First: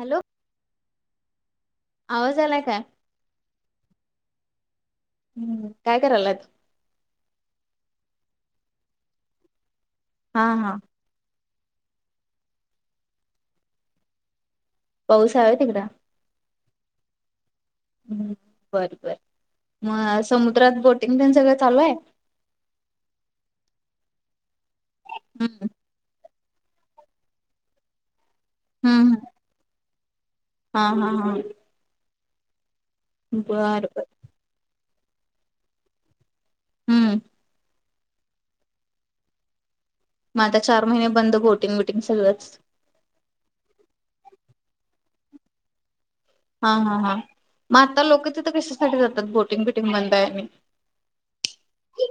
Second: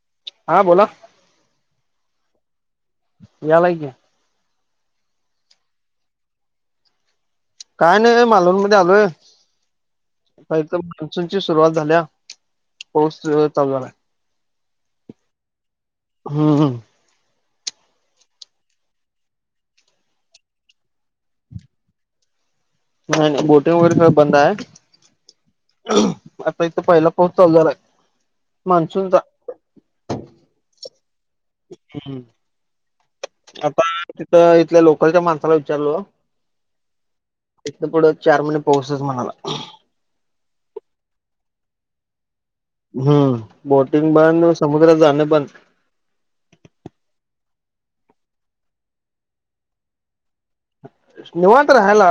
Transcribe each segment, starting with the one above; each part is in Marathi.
हॅलो हा बोला. आवाज आलाय काय? यालय की हम्म काय करायलात. काय नाही मालवण मध्ये आलोय. हा हा [unintelligible] सुरुवात झाल्या पाऊस जोरात चालू झाला. पाऊस हाय व्हय तिकडं? हम्म हम्म हम्म बर बर मग समुद्रात बोटिंग तेन सगळं चालू हाय. नाही नाही बोटिंग वगैरे सगळा बंद हाय हम्म आता इथं पहिला पाऊस चालू झाला. हम्म मानसूनचा हा हा हा हम्म बर आता बर तिथ इथल्या लोक [unintelligible] माणसाला विचारलो. हम्म इथन पुढं चार महिने पाऊसच म्हणाला. मग आता चार महिने बंद बोटिंग बिटिंग सगळच हम्म बोटिंग बंद, समुद्रात जाण बंद. हा हा हा मग आता लोक तिथं कशासाठी जातात बोटिंग बिटिंग बंद आणि मग निवांत राहायला.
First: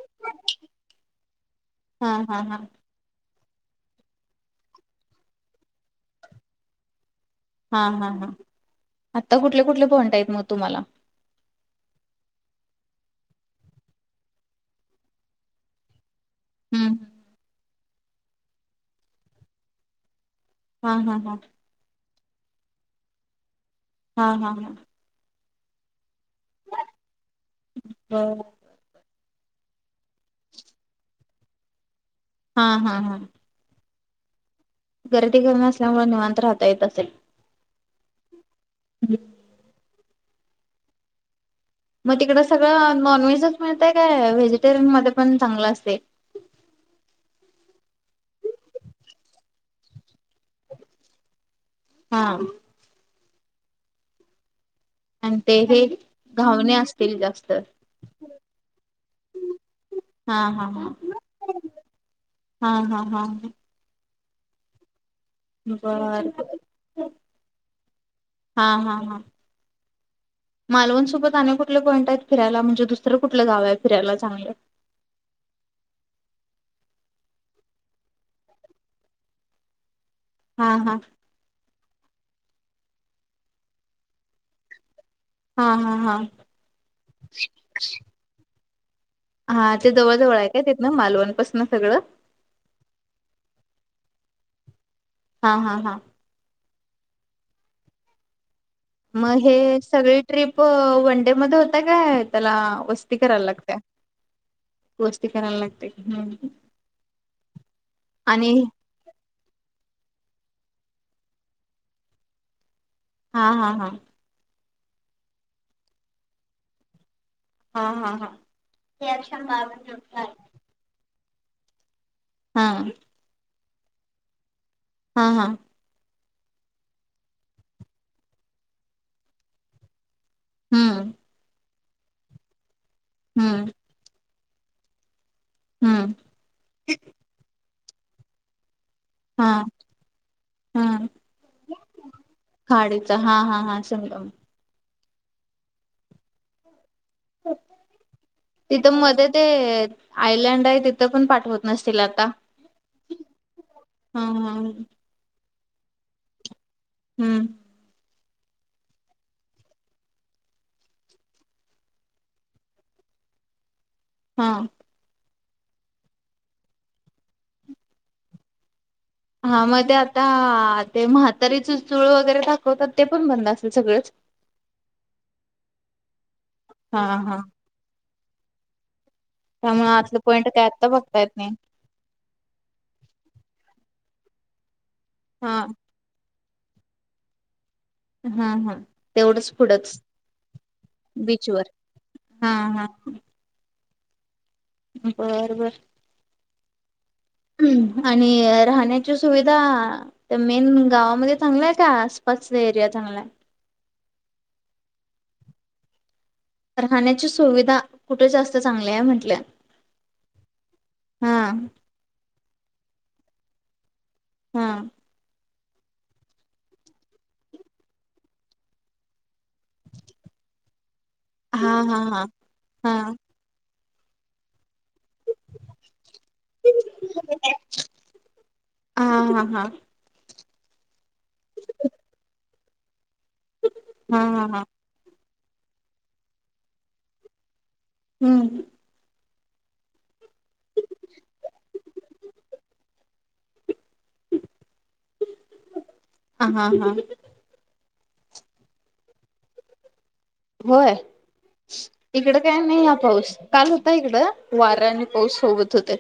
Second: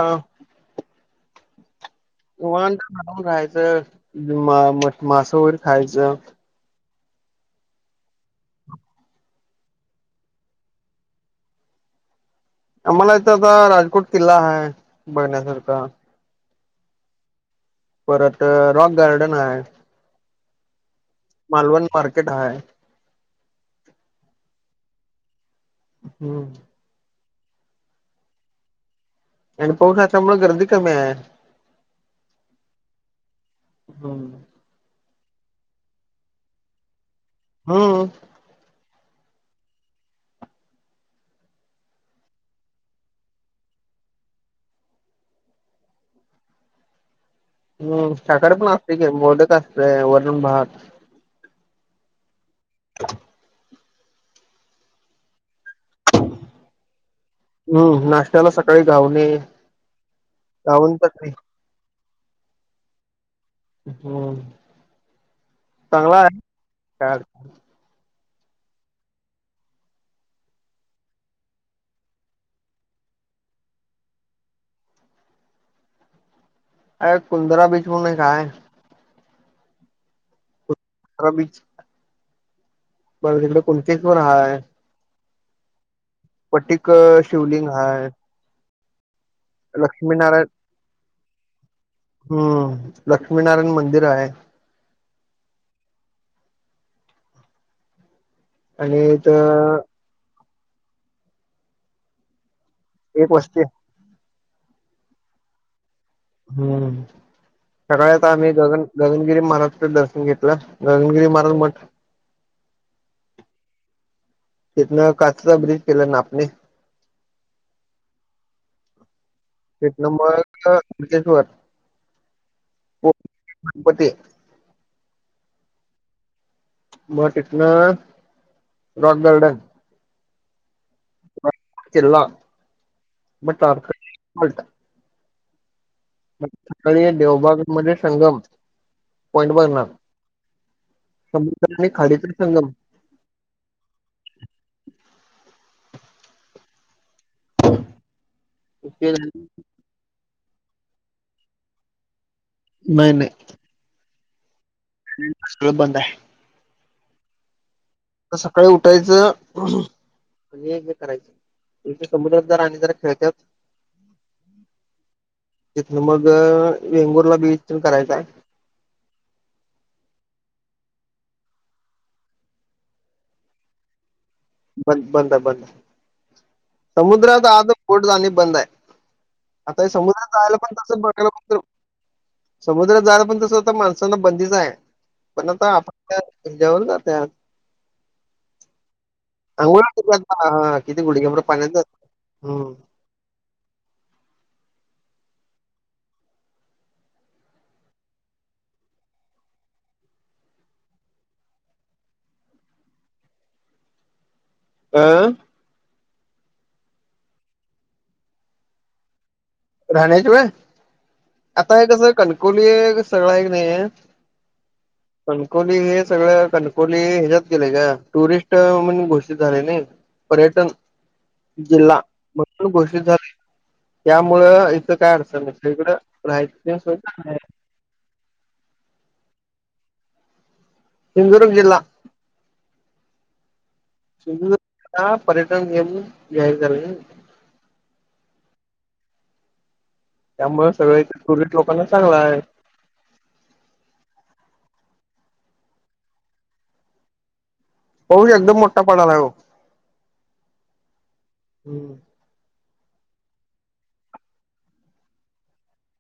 हा हा हा होय. मासा वैगरे खायचं. हा हा हा आता कुठले कुठले पॉईंट आहेत मग तुम्हाला आम्हाला इथ आता राजकोट किल्ला आहे. बगन्या सारखा, हम्म परत रॉक गार्डन आहे. हा हा हा पारकेट ह आहे हा हा हा हम्म हम् आणि पाऊसच्यामुळे गर्दी कमी आहे हा हा हा हम्म गर्दी कर नसल्यामुळे निवांत राहता येत असेल हम्म हम्म मग तिकड सगळं नॉनव्हेजच मिळतय काय व्हेजिटेरियन मध्ये पण चांगलं असते हम् सााखर पण असते का बलेक असतय वर्णन भाग हा आणि ते हे घावणे असते हम्म नाश्त्याला सकाळी गावणे हा हा गाऊन तर का नाही हा हा हा ह हम चगला बर बर हा हा हा मालवणसोबत अने कुठले पॉइंट आहेत फिरायला म्हणजे दुसरं कुठलं गाव आहे फिरायला चांगलं अ कुलंदरा बीच म्हणून एक काय हा हा मला तिकडे कुणतेस पण हय हा हा हा पट्टिक शिवलिंग हा हा ते जवळ जवळ लक्ष्मीनारायण आहे काय तिथनं मालवण पासन सगळं हम्म लक्ष्मीनारायण मंदिर आहे हा हा हा आणि त मग हे सगळी ट्रिप वनडे मध्ये होता काय त्याला वस्ती कराला लागत गोष्टी करायला लागते हम् सकाळ आता आम्ही आणि गगन गगनगिरी महाराज दर्शन घेत रनगिरी मारल मठ हा हा हा कतना कास ब्रिज केला नापने हा हा हा ते कलंं म खर हा. [unintelligible] हा हा. म तीतन रॉक गार्डन हम्म. सरला म हम्म तारकर्ली. [unintelligible] हम्म म सकाळी देवबाग. मध्ये संगम हा पॉईंट बघणार हा समुद्र आणि खाडीचा संगम खाडीच हा हा हा संगम. [unintelligible] तिथं मध्ये ते, आयलँड तिथं पण पाठवत नसतील आता? नाही नाही. हा हा. सगळ बंद हाय. हम्म. सकाळी उठायचं आणि हे करायच म्हणजे समुद्रात जरा आणि जरा खेळत्यात. हा. तिथून मग वेंगुर्ला बीच तेन करायचा. हा मग ते आता ते म्हातारी च चूळ वगैरे दाखवतात ते पण बंद असेतील सगळंच? ब बंद आहे बंद हा हा समुद्रात आता बोट जाणे बंद आय आता त्यामुळे हे आतलं समुद्रात पॉईंट जायला काय पण आत्ता तसच बघता येत नाही बघायला समुद्रात जायला पण तस आता माणस बंदीच आहे. पण हा आता आपण काय [unintelligible] हा हा. तेवढंच पुढंच [unintelligible] आता किती गुडघ्याबर बीचवर पाण्यात जातय हा हम. हा बर बर. ह् आणि राहण्याची सुविधा मेन गावामध्ये चांगल्याय का आसपासचा एरिया चांगलाय? आह? राहण्याची सुविधा कुठे जास्त चांगली आहे म्हंटल? राहण्याचीवय आता हे कसं कण कवली सगळा आहे क नाही हा. कणकोली हे सगळं कणकोली ह्याच्यात गेले ग टुरिस्ट म्हणून घोषित झाले नाही पर्यटन हा हा जिल्हा हा म्हणून घोषित हा झालय. त्या मु काय असडत म सकडं राहाच हा हा हा चिंगुर्ग जिल्हा हा श हा पर्यटन नियम याय कर हम् त्यामु सगळ इथे टुरिस्ट लोकांना चांगला आहे हा हा हा हो एकदम मोठा पणाला ग होय इकड काय नाही हा पाऊस काल होता इकडं वऱ्या आणि पाऊस सोबत होते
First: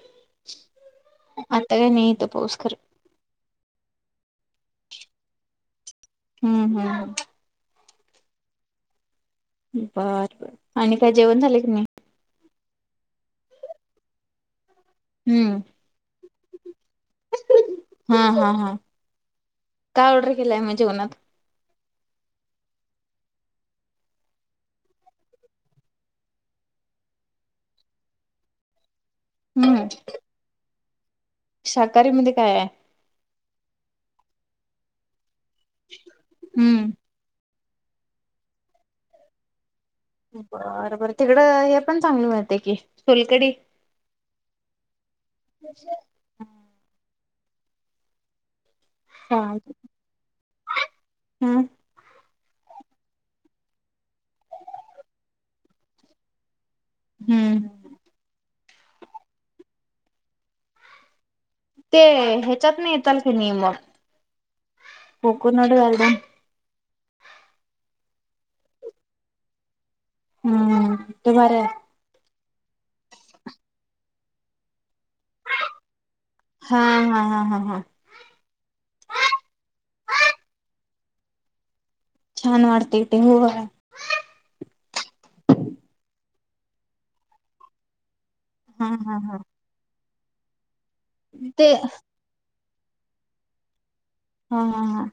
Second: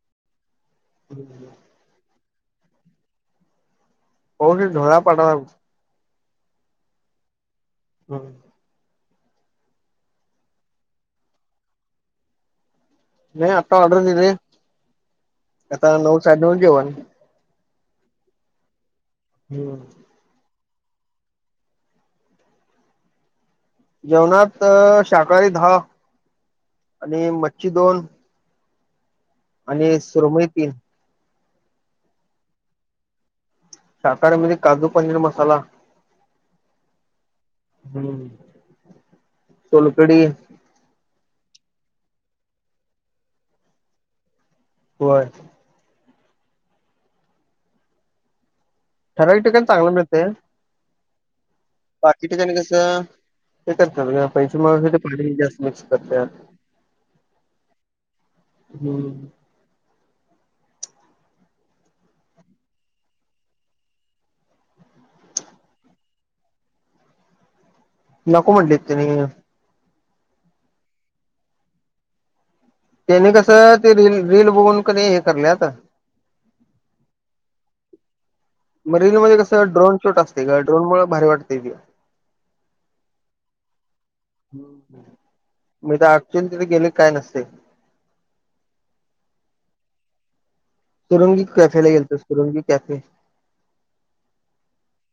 आता काय नाही तो तोस्करर हो धोळा पाडा हम्म हम्म हम हम् बर बर आणि काय जेवण झाले की नाही नाही आता ऑर्डर दि रे हम्म आता नऊ सा नऊ जेव हा हा हा काय ऑर्डर केलाय म्हणजे जगन्नाथ जेवणात शाकाहारी दहा आणि मच्छी दोन हम्म आणि सुरमई तीन शाकाहारी म काय आहे आ काजू पनीर म हम्म हो बरबर तिकड हे पण चांगली मिळते कि फलकडी होय म्हछा हम् ठराव हा ठिकाणी चांगलं मिळते हम्म क ठाणी कसं हे करतात पैच पाणी जास्त मिक्स करत हम्म हम्म ते ह्याच्यात नाही येताल काी नियमग कोकनड एकदम. नको म्हंटले तने हम्म बरं. त्यानी कस ते र रील बघून क नाही हे करलयाता. हा हा हा हा हा मरीन मध्ये कसं ड्रोन छोट असते का ड्रोन मु भारी वाटते. छान वातेटे हो. न तिथे गेले काय नसते. हम्म हम्म हम. सुुरंगी कॅफेला गेलो सुुरुंगित कॅफे हा हा हा.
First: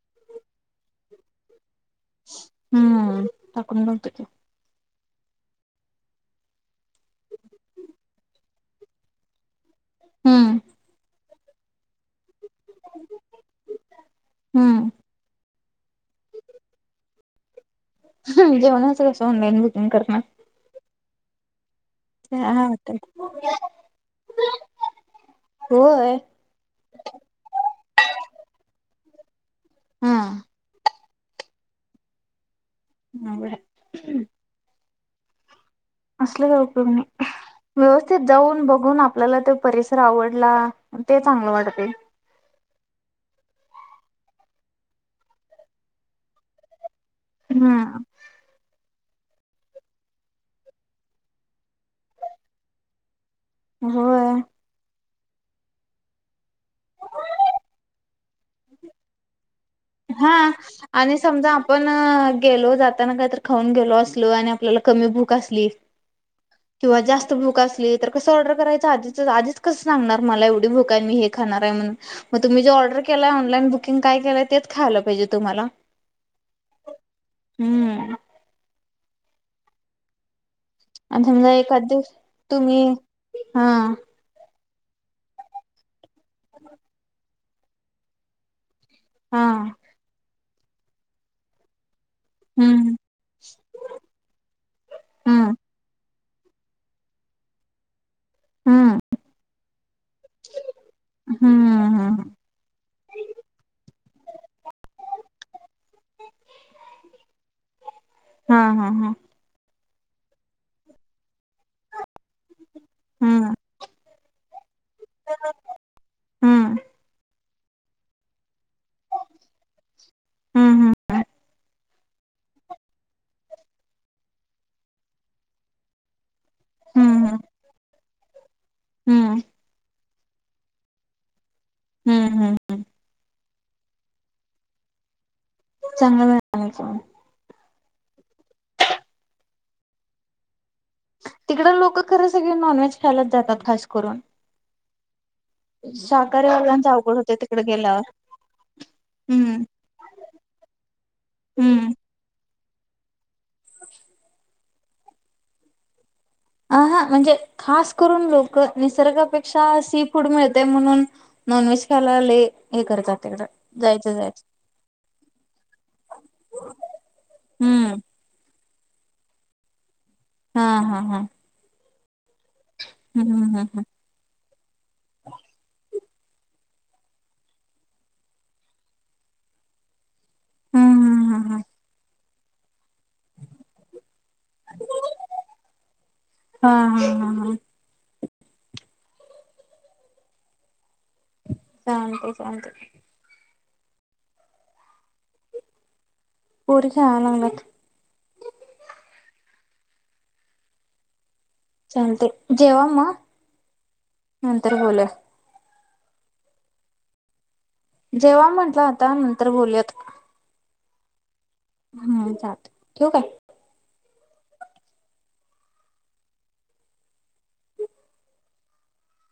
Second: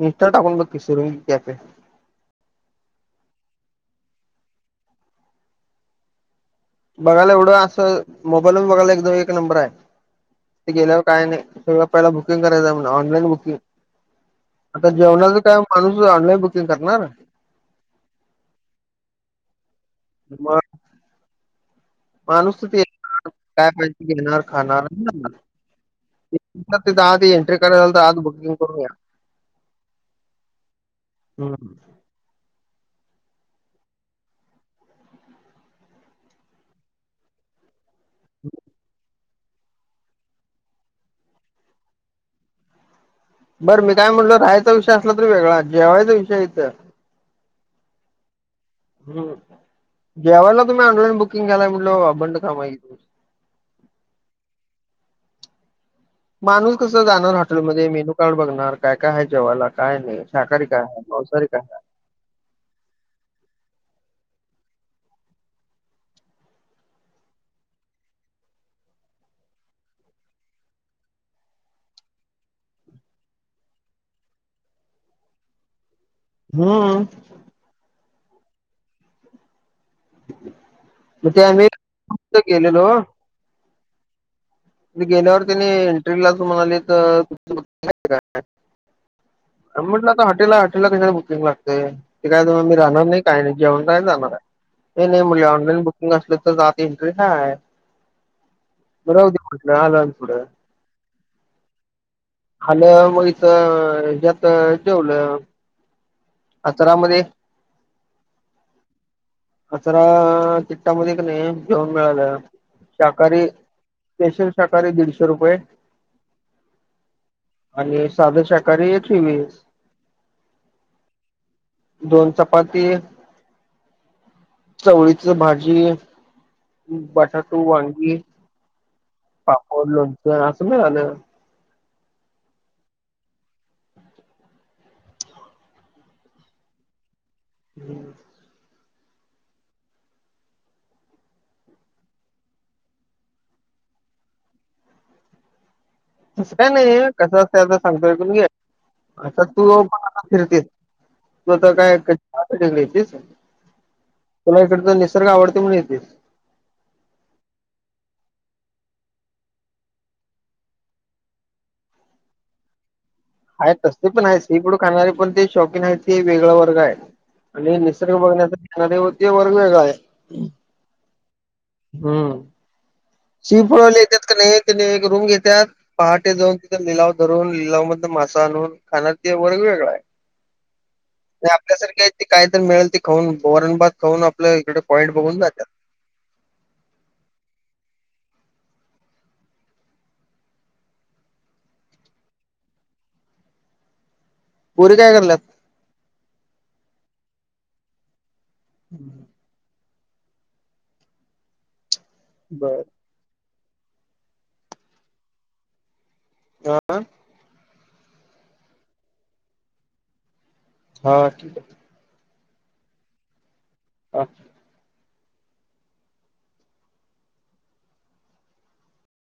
निष्ठा टाकून बघकी शरुंगी कॅपे हम्म तकण बोलतो की बघायला एवढं असं मोबाईल पण बघायला एक दो एक नंबर आहे. हम्म ते गेल्यावर काय नाही. होळ पहिला बुकिंग करायच आहे म्हण ऑनलाईन बुकिंग हम्म आता जेवणाचा टाइम म्हणूस ऑनलाईन बुकिंग करणार. जेवणाचं कसं ऑनलाईन बुकिंग करणार मग माणूस हा तर [unintelligible] ये होतंय. काय पाहिजे घेणार खाणार होय. आ एंट्री करायलाल तर आज बुकिंग करूया हम्म. हम्म. आवड हाय. असल काय उपयोग नाही. व्यवस्थित जाऊन बघून आप आपल्याला त परिसर आवडला ते चांगलं वाटते. बरं मी काय म्हटल राहायचा विषय असला तरी वेगळा जेवायचा विषय इथ हा हम्म जेवायला तुम्ही ऑनलाईन बुकिंग कलाय म्हटलं बंड का माहि होय. माणूस कस जाणार हॉटेलमध्ये मेनू कार्ड बघणार काय काय आहे जेवाला हा आणि समजा आपण गेलो जाताना काही तरी खाऊन गेलो असलो आणि आपला कमी भूक असली किंवा जास्त भूक असली तर कस ऑर्डर करायच आधीच आधीच कस सांगणार मला एवढी भूक आहे मी हे खाणार आहे म्हणून मग तुम्ही जे ऑर्डर केलाय ऑनलाईन बुकिंग काय केलय ते खायला पाहिजे तुम्हाला हम्म. हम्म [unintelligible] आणि मग ते समजा आम्ही एखाद दिवशी तुम्ही हा मी गेल्यावर त्याणी [unintelligible] म्हणालेत [unintelligible] हा आंबटला का हट हॉटेल ला हॉटेल ला कशाला बुकिंग लागतय ते काय मी हम्म राहणार नाही काय नाही जेवण काय जाणार आहे नाही ये नाही मी हम्म ऑनलाईन बुक नसलं तर जात इंटरे हाय हम्म राहू दे [unintelligible] हम्म हम्म हम्मं आलं मगच होज्यात जेवलं अतरामध्ये हा हा हा [inaudible] कचरा तिकटामध्ये क नाही घेऊन मिळालं शाकाहारी हम्म स्पेशल शाकाहारी दीडशे रुपये हम्म [inaudible] आणि साध शाक करी तेवीस हम्म दोन चपाती [inaudible] चवळीच भाजी हम्म बटाटू वांगी हम्म पापड लोणचं अस मिळालं हम्म हम्म हम्म चांगला मिळालं [unintelligible] हम्म तिकडं लोक खरं सगळे नॉनव्हेज खायलाच जातात खास करून [inaudible] अस काय शाकाहारीवाल्यांच नाही अवघड कस होते तिकडे असत सांगतो गेल्यावर ऐकूण घे आ ता हम्म तू [unintelligible] फिरतेस तू आता हम्म काय [unintelligible] [inaudible] तुला इकडच निसर्ग आवडतय म्हणून येतेस. अ हा म्हणजे खास करून लोक निसर्गापेक्षा सी फूड मिळतय म्हणून नॉनव्हेज खायला लई करतात तिकडं आहे तसली जायचं पण हाई जायचं सीफुड खाणारी पण ते शौकीिन आहेत ते वेगळा वर्गाय आणि हम्म निसर्ग बघण्याचा [unintelligible] त्यो वर्ग वेगळाय हा हा हा हम्म हम्म हम्म हम्म [unintelligible] येतात का नाही त्यानी एक रूम घेत्यात पहाटे जाऊन तिथं लिलाव धरून लिलाव मधन मासा आणून खाणार त वर्ग वेगळाय हम्म हम्म. हम्म हम्म आपल्यासारखे ते काय तर मिळेल ते खाऊन वरण भात खाऊन आपलं इकडे पॉईंट बघून जात्यात. हा हा हा हा चालत चालत. पोरं काय करायलात. पोरं खेळा लागल्यात. [unintelligible] चालते बर जेवा म नंतर बोलू या. हा. जेवा म्हटलं आता नंतर बोलयात. हा ठीक आहे. हा चाल ठेव काय. अच्छा.